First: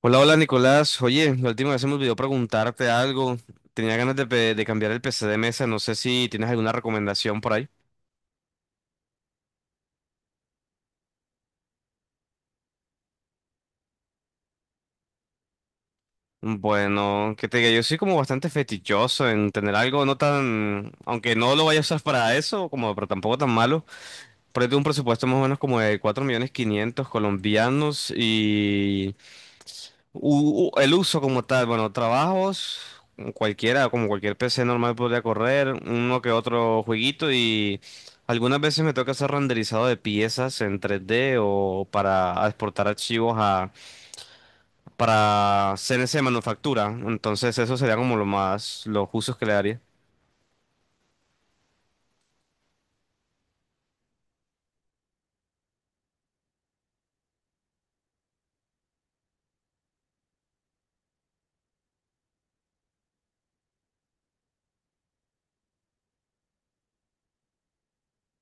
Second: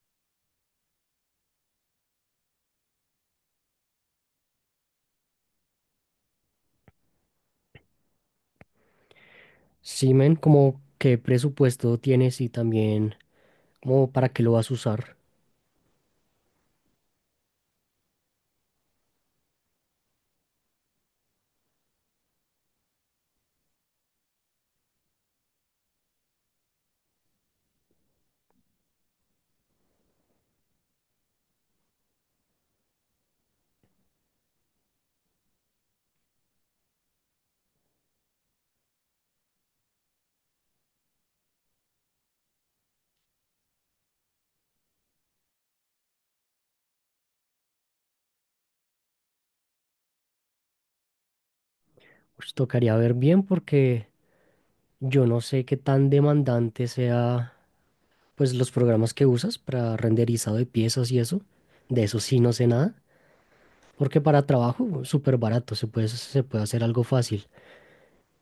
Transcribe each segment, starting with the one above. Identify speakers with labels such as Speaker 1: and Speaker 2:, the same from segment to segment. Speaker 1: Hola, hola Nicolás. Oye, la última vez se me olvidó preguntarte algo. Tenía ganas de cambiar el PC de mesa. No sé si tienes alguna recomendación por ahí.
Speaker 2: Sí, men, como qué presupuesto tienes y también como para qué lo vas a usar.
Speaker 1: Bueno, que te diga, yo soy como bastante fetichoso en tener algo no tan, aunque no lo vaya a usar para eso, como, pero tampoco tan malo. Pero yo tengo un presupuesto más o menos como de 4 millones 500 colombianos. El uso como tal, bueno, trabajos, cualquiera, como cualquier PC normal podría correr, uno que otro jueguito y algunas veces me toca hacer renderizado de piezas en 3D o para exportar archivos a, para CNC de manufactura. Entonces eso sería como lo más, los usos que le daría.
Speaker 2: Pues tocaría ver bien porque yo no sé qué tan demandante sea pues los programas que usas para renderizado de piezas y eso. De eso sí no sé nada, porque para trabajo súper barato se puede hacer algo fácil.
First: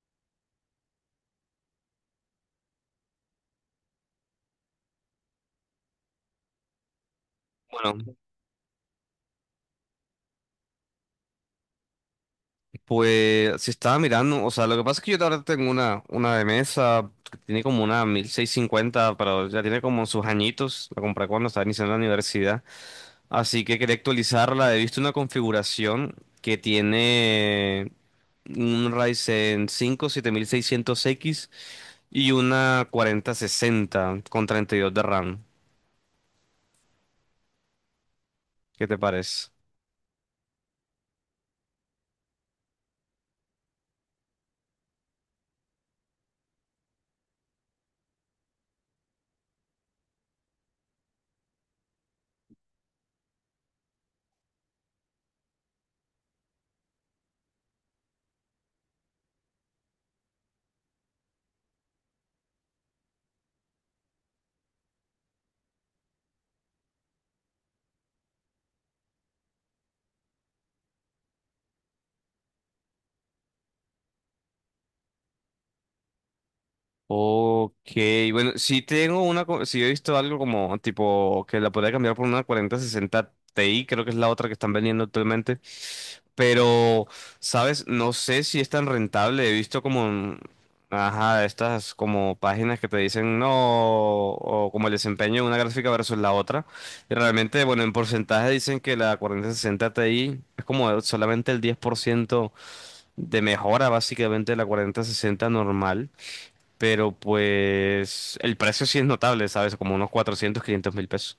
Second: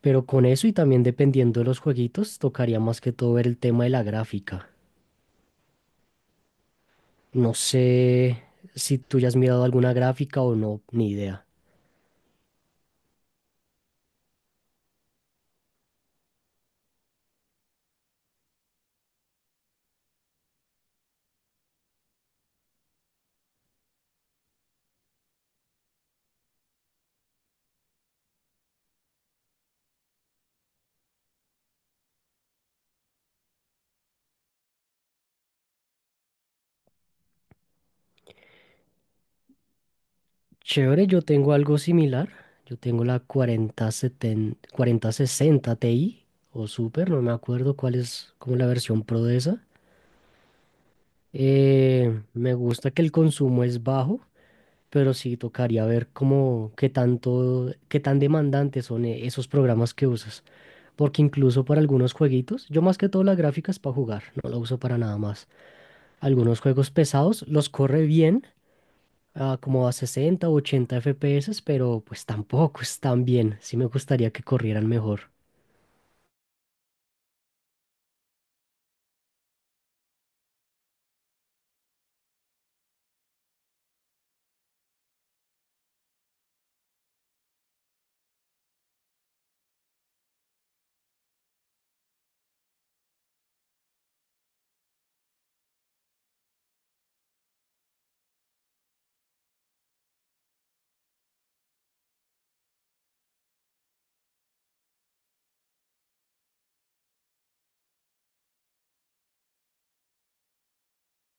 Speaker 2: Pero con eso y también dependiendo de los jueguitos, tocaría más que todo ver el tema de la gráfica. No
Speaker 1: Bueno,
Speaker 2: sé si tú ya has mirado alguna gráfica o no, ni idea.
Speaker 1: pues si estaba mirando, o sea, lo que pasa es que yo ahora tengo una de mesa que tiene como una 1650, pero ya tiene como sus añitos, la compré cuando estaba iniciando la universidad. Así que quería actualizarla. He visto una configuración que tiene un Ryzen 5 7600X y una 4060 con 32 de RAM. ¿Qué te parece?
Speaker 2: Chévere, yo tengo algo similar. Yo tengo la cuarenta setenta cuarenta sesenta Ti o Super, no me acuerdo cuál es como la versión pro de esa. Me gusta que el consumo es bajo, pero sí tocaría ver cómo qué tanto, qué tan demandantes son esos programas que usas. Porque incluso para algunos jueguitos, yo más que todo la gráfica es para jugar, no la uso para nada más. Algunos juegos pesados los corre bien, a como a 60, o 80 FPS, pero pues tampoco están bien. Sí me gustaría que corrieran mejor.
Speaker 1: Ok, bueno, si tengo una, si he visto algo como tipo que la podría cambiar por una cuarenta sesenta Ti, creo que es la otra que están vendiendo actualmente, pero, ¿sabes? No sé si es tan rentable, he visto como, ajá, estas como páginas que te dicen no, o como el desempeño de una gráfica versus la otra, y realmente, bueno, en porcentaje dicen que la cuarenta sesenta Ti es como solamente el 10% de mejora básicamente de la cuarenta sesenta normal. Pero pues el precio sí es notable, ¿sabes? Como unos 400 500 mil pesos.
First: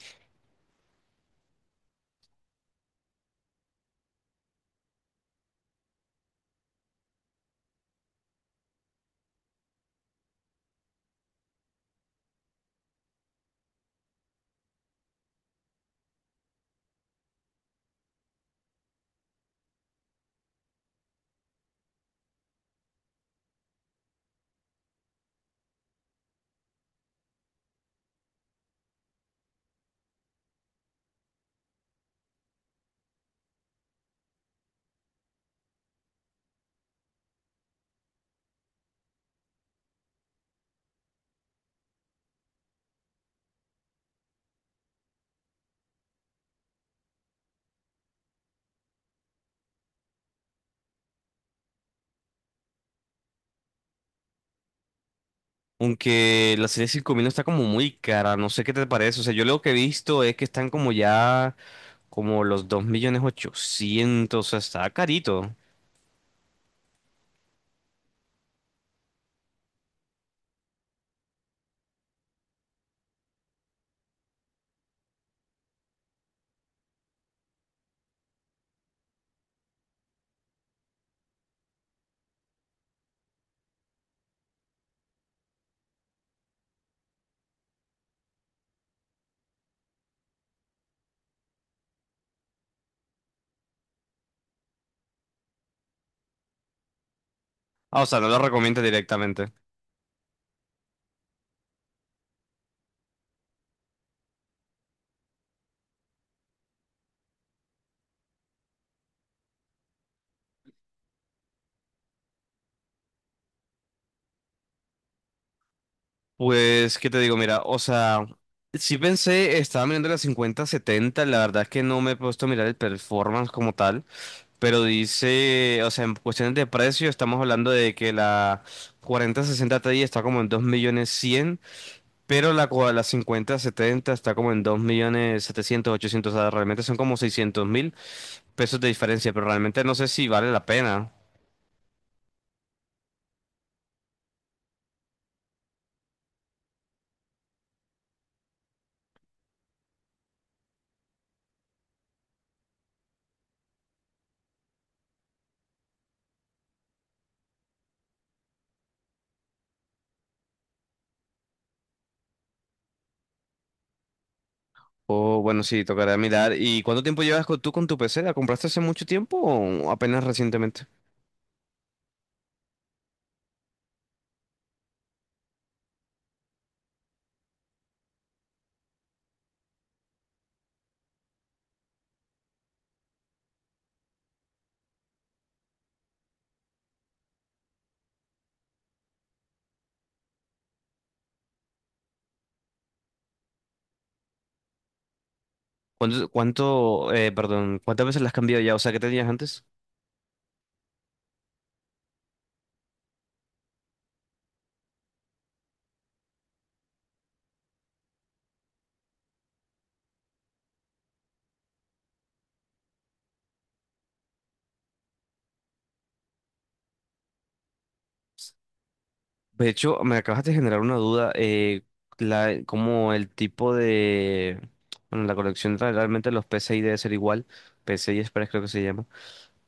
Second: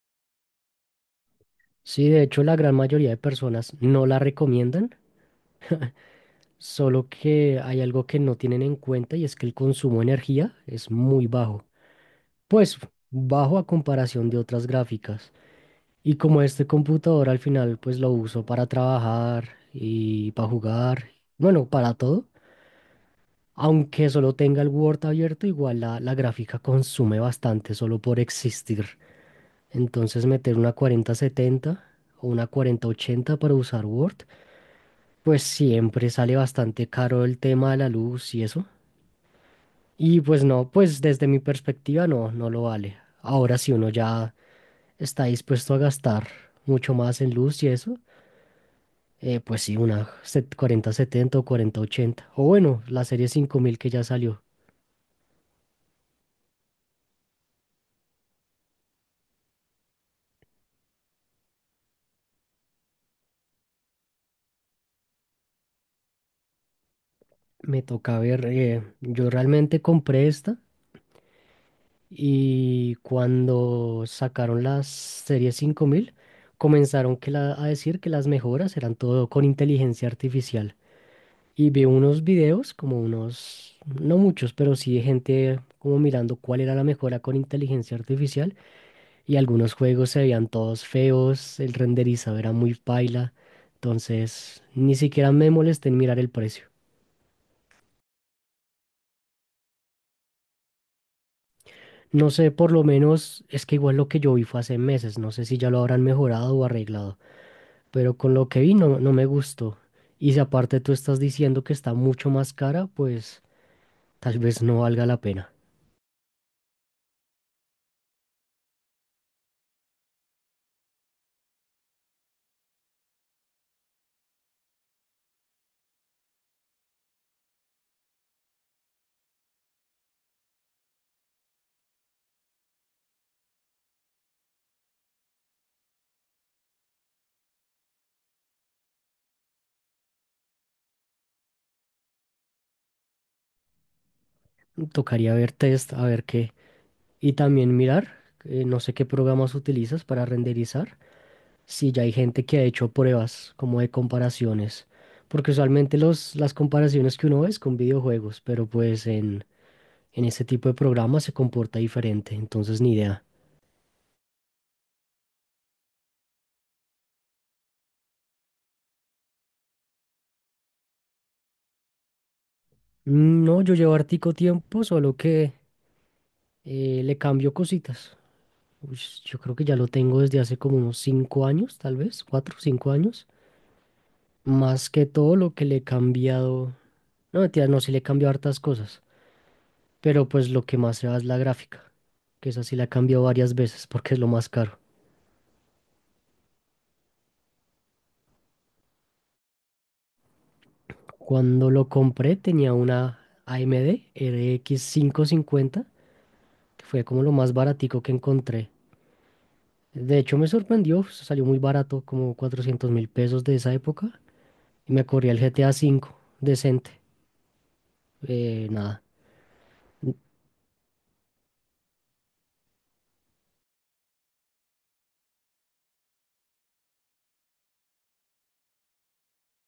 Speaker 2: Sí, de hecho la gran mayoría de personas no la recomiendan, solo que hay algo que no tienen en cuenta y es que el consumo de energía es muy bajo. Pues bajo a comparación de otras gráficas. Y como este computador al final pues lo uso para trabajar y para jugar, bueno, para todo. Aunque solo tenga el Word abierto, igual la gráfica consume bastante solo por existir. Entonces meter una 4070 o una 4080 para usar Word, pues siempre sale bastante caro el tema de la luz y eso. Y pues no, pues desde mi perspectiva no, no lo vale. Ahora si uno ya está dispuesto a gastar mucho más en luz y eso, pues sí, una 4070 o 4080. O bueno, la serie 5000 que ya salió.
Speaker 1: Aunque la serie 5000 está como muy cara, no sé qué te parece. O sea, yo lo que he visto es que están como ya como los 2 millones 800, o sea, está carito.
Speaker 2: Me toca ver, yo realmente compré esta y cuando sacaron las series 5000 comenzaron a decir que las mejoras eran todo con inteligencia artificial. Y vi unos videos, como unos, no muchos, pero sí de gente como mirando cuál era la mejora con inteligencia artificial y algunos juegos se veían todos feos, el renderizado era muy paila, entonces ni siquiera me molesté en mirar el precio.
Speaker 1: Ah, o sea, no lo recomiendo directamente.
Speaker 2: No sé, por lo menos es que igual lo que yo vi fue hace meses, no sé si ya lo habrán mejorado o arreglado, pero con lo que vi no, no me gustó. Y si aparte tú estás diciendo que está mucho más cara, pues tal vez no valga la pena.
Speaker 1: Pues, ¿qué te digo? Mira, o sea, sí pensé, estaba mirando la cincuenta setenta, la verdad es que no me he puesto a mirar el performance como tal. Pero dice, o sea, en cuestiones de precio, estamos hablando de que la 4060 Ti está como en 2.100.000, pero la, la 5070 está como en 2.700.000, 800, o sea, realmente son como 600.000 pesos de diferencia, pero realmente no sé si vale la pena.
Speaker 2: Tocaría ver test, a ver qué. Y también mirar, no sé qué programas utilizas para renderizar, si ya hay gente que ha hecho pruebas como de comparaciones, porque usualmente las comparaciones que uno ve es con videojuegos, pero pues en ese tipo de programas se comporta diferente, entonces ni idea.
Speaker 1: O bueno, sí, tocará mirar. ¿Y cuánto tiempo llevas tú con tu PC? ¿La compraste hace mucho tiempo o apenas recientemente?
Speaker 2: No, yo llevo hartico tiempo, solo que le cambio cositas. Uy, yo creo que ya lo tengo desde hace como unos cinco años, tal vez, cuatro, cinco años. Más que todo lo que le he cambiado. No, mentira, no, sí le he cambiado hartas cosas. Pero pues lo que más se va es la gráfica, que esa sí la he cambiado varias veces porque es lo más caro.
Speaker 1: ¿Cuánto, perdón, cuántas veces la has cambiado ya? O sea, ¿qué tenías antes?
Speaker 2: Cuando lo compré tenía una AMD RX 550, que fue como lo más baratico que encontré. De hecho, me sorprendió, pues, salió muy barato, como 400 mil pesos de esa época. Y me corría el GTA cinco, decente. Nada.
Speaker 1: De hecho, me acabas de generar una duda, la, como el tipo de, bueno, la colección realmente los PCI debe ser igual, PCI Express creo que se llama,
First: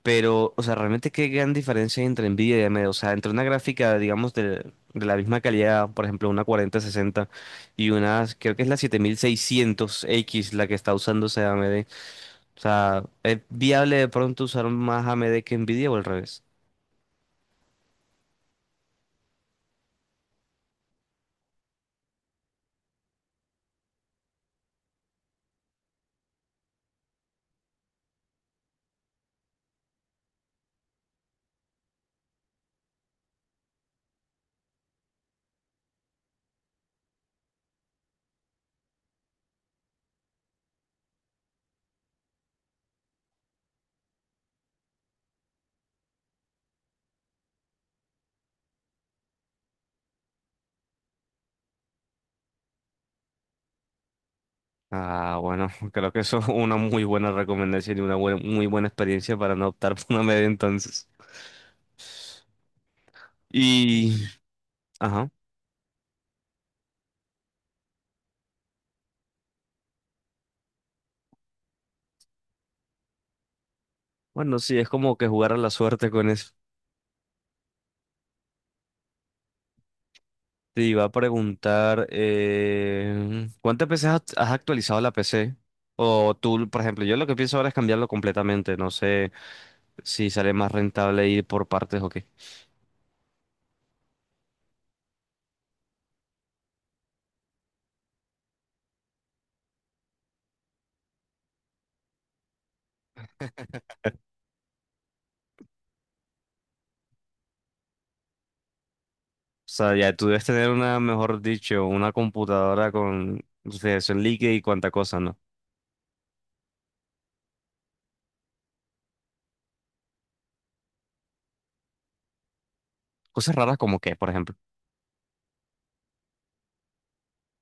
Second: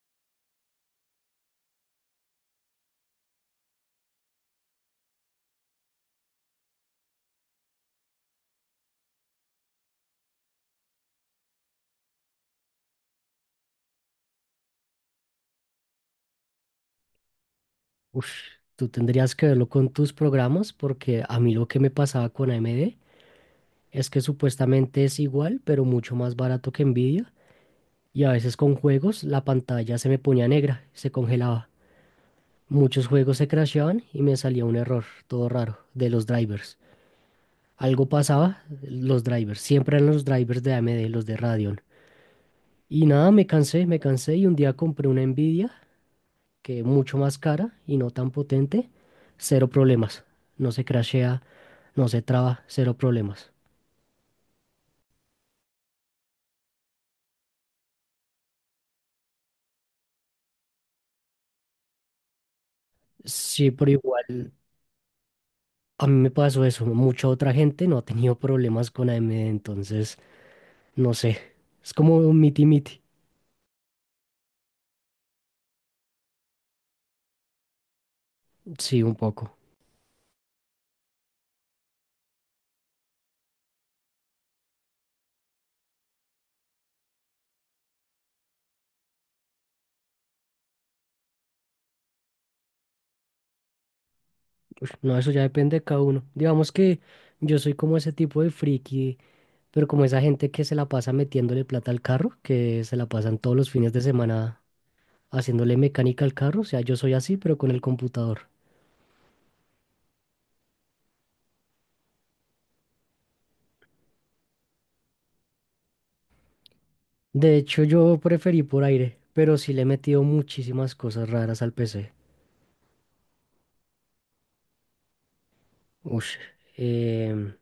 Speaker 1: pero, o sea, realmente qué gran diferencia hay entre Nvidia y AMD, o sea, entre una gráfica, digamos, de la misma calidad, por ejemplo, una 4060 y una, creo que es la 7600X la que está usando ese AMD, o sea, ¿es viable de pronto usar más AMD que Nvidia o al revés?
Speaker 2: Uf, Tú tendrías que verlo con tus programas, porque a mí lo que me pasaba con AMD es que supuestamente es igual, pero mucho más barato que Nvidia. Y a veces con juegos la pantalla se me ponía negra, se congelaba. Muchos juegos se crasheaban y me salía un error, todo raro, de los drivers. Algo pasaba, los drivers, siempre eran los drivers de AMD, los de Radeon. Y nada, me cansé y un día compré una Nvidia que es mucho más cara y no tan potente, cero problemas. No se crashea, no se traba, cero problemas.
Speaker 1: Ah, bueno, creo que eso es una muy buena recomendación y muy buena experiencia para no optar por una media entonces.
Speaker 2: Sí, pero
Speaker 1: Y,
Speaker 2: igual
Speaker 1: ajá,
Speaker 2: a mí me pasó eso. Mucha otra gente no ha tenido problemas con AMD, entonces no sé. Es como un miti-miti.
Speaker 1: bueno, sí, es como que jugar a la suerte con eso.
Speaker 2: Sí, un poco.
Speaker 1: Te iba a preguntar, ¿cuántas veces has actualizado la PC? O tú, por ejemplo, yo lo que pienso ahora es cambiarlo completamente. No sé si sale más rentable ir por partes o qué.
Speaker 2: No, eso ya depende de cada uno. Digamos que yo soy como ese tipo de friki, pero como esa gente que se la pasa metiéndole plata al carro, que se la pasan todos los fines de semana haciéndole mecánica al carro, o sea, yo soy así, pero con el computador.
Speaker 1: O sea, ya tú debes tener una, mejor dicho, una computadora con refrigeración líquida y cuánta cosa, ¿no?
Speaker 2: De hecho, yo preferí por aire, pero sí le he metido muchísimas cosas raras al PC.
Speaker 1: Cosas raras como qué, por ejemplo.
Speaker 2: Ush, em,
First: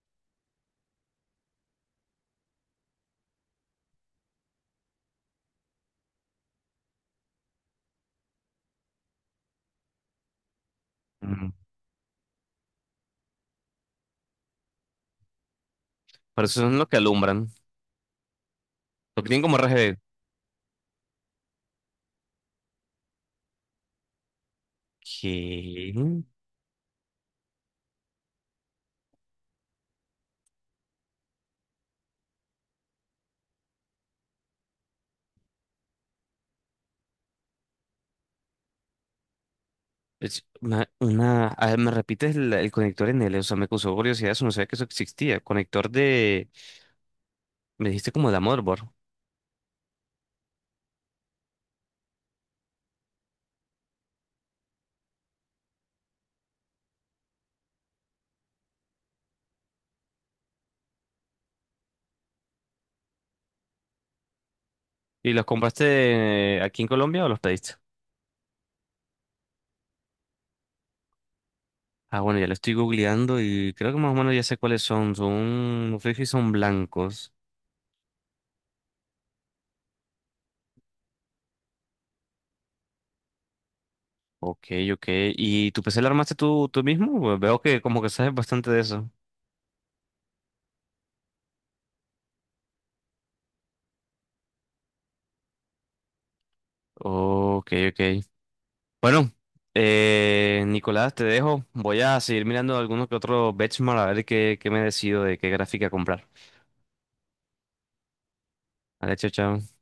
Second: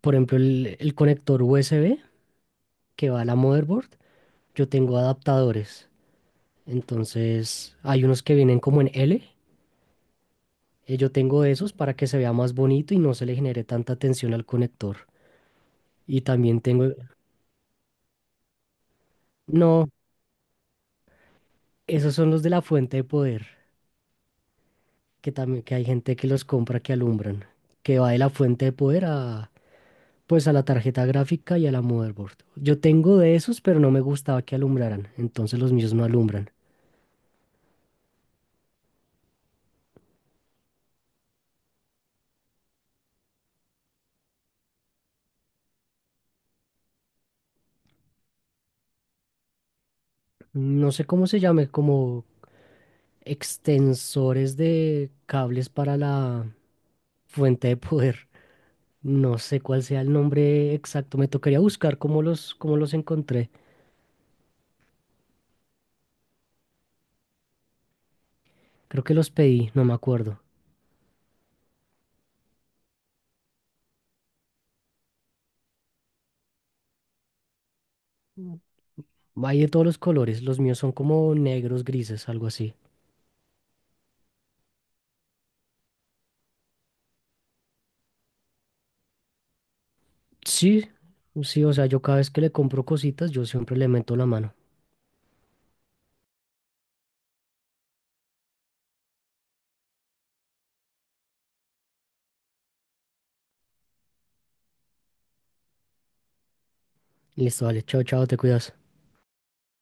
Speaker 2: por ejemplo, el conector USB que va a la motherboard, yo tengo adaptadores. Entonces, hay unos que vienen como en L. Yo tengo
Speaker 1: Mm,
Speaker 2: esos para que se vea más bonito y no se le genere tanta tensión al conector. Y
Speaker 1: Pero
Speaker 2: también
Speaker 1: eso es lo
Speaker 2: tengo...
Speaker 1: que alumbran. Lo que tienen como
Speaker 2: No,
Speaker 1: RGB.
Speaker 2: esos son los de la fuente de poder. Que también que hay
Speaker 1: ¿Qué?
Speaker 2: gente que los compra que alumbran, que va de la fuente de poder a pues a la tarjeta gráfica y a la motherboard. Yo tengo de esos, pero no me gustaba que alumbraran, entonces los míos no alumbran.
Speaker 1: Es A ver, ¿me repites el conector NL? O sea, me causó curiosidad eso. No sabía que eso existía. Conector de... Me dijiste como de motherboard.
Speaker 2: No sé cómo se llame, como extensores de cables para la fuente de poder. No sé cuál sea el nombre exacto, me tocaría buscar cómo los encontré.
Speaker 1: ¿Y los compraste aquí en Colombia o los pediste?
Speaker 2: Creo que los pedí, no me acuerdo.
Speaker 1: Ah, bueno, ya lo estoy googleando y creo que más o menos ya sé cuáles son. Son... No sé si son blancos.
Speaker 2: Hay de todos los colores, los míos son como negros, grises, algo así.
Speaker 1: Ok, ok. ¿Y tu PC lo armaste tú, tú mismo? Pues veo que como que sabes bastante de eso.
Speaker 2: Sí, sí, o sea, yo cada vez que le compro cositas, yo siempre le meto la mano.
Speaker 1: Ok, ok. Bueno, Nicolás, te dejo. Voy a seguir mirando algunos que otros benchmark a ver qué, qué me decido de qué gráfica comprar.
Speaker 2: Listo, vale, chao, chao, te cuidas.
Speaker 1: Vale, chao, chao.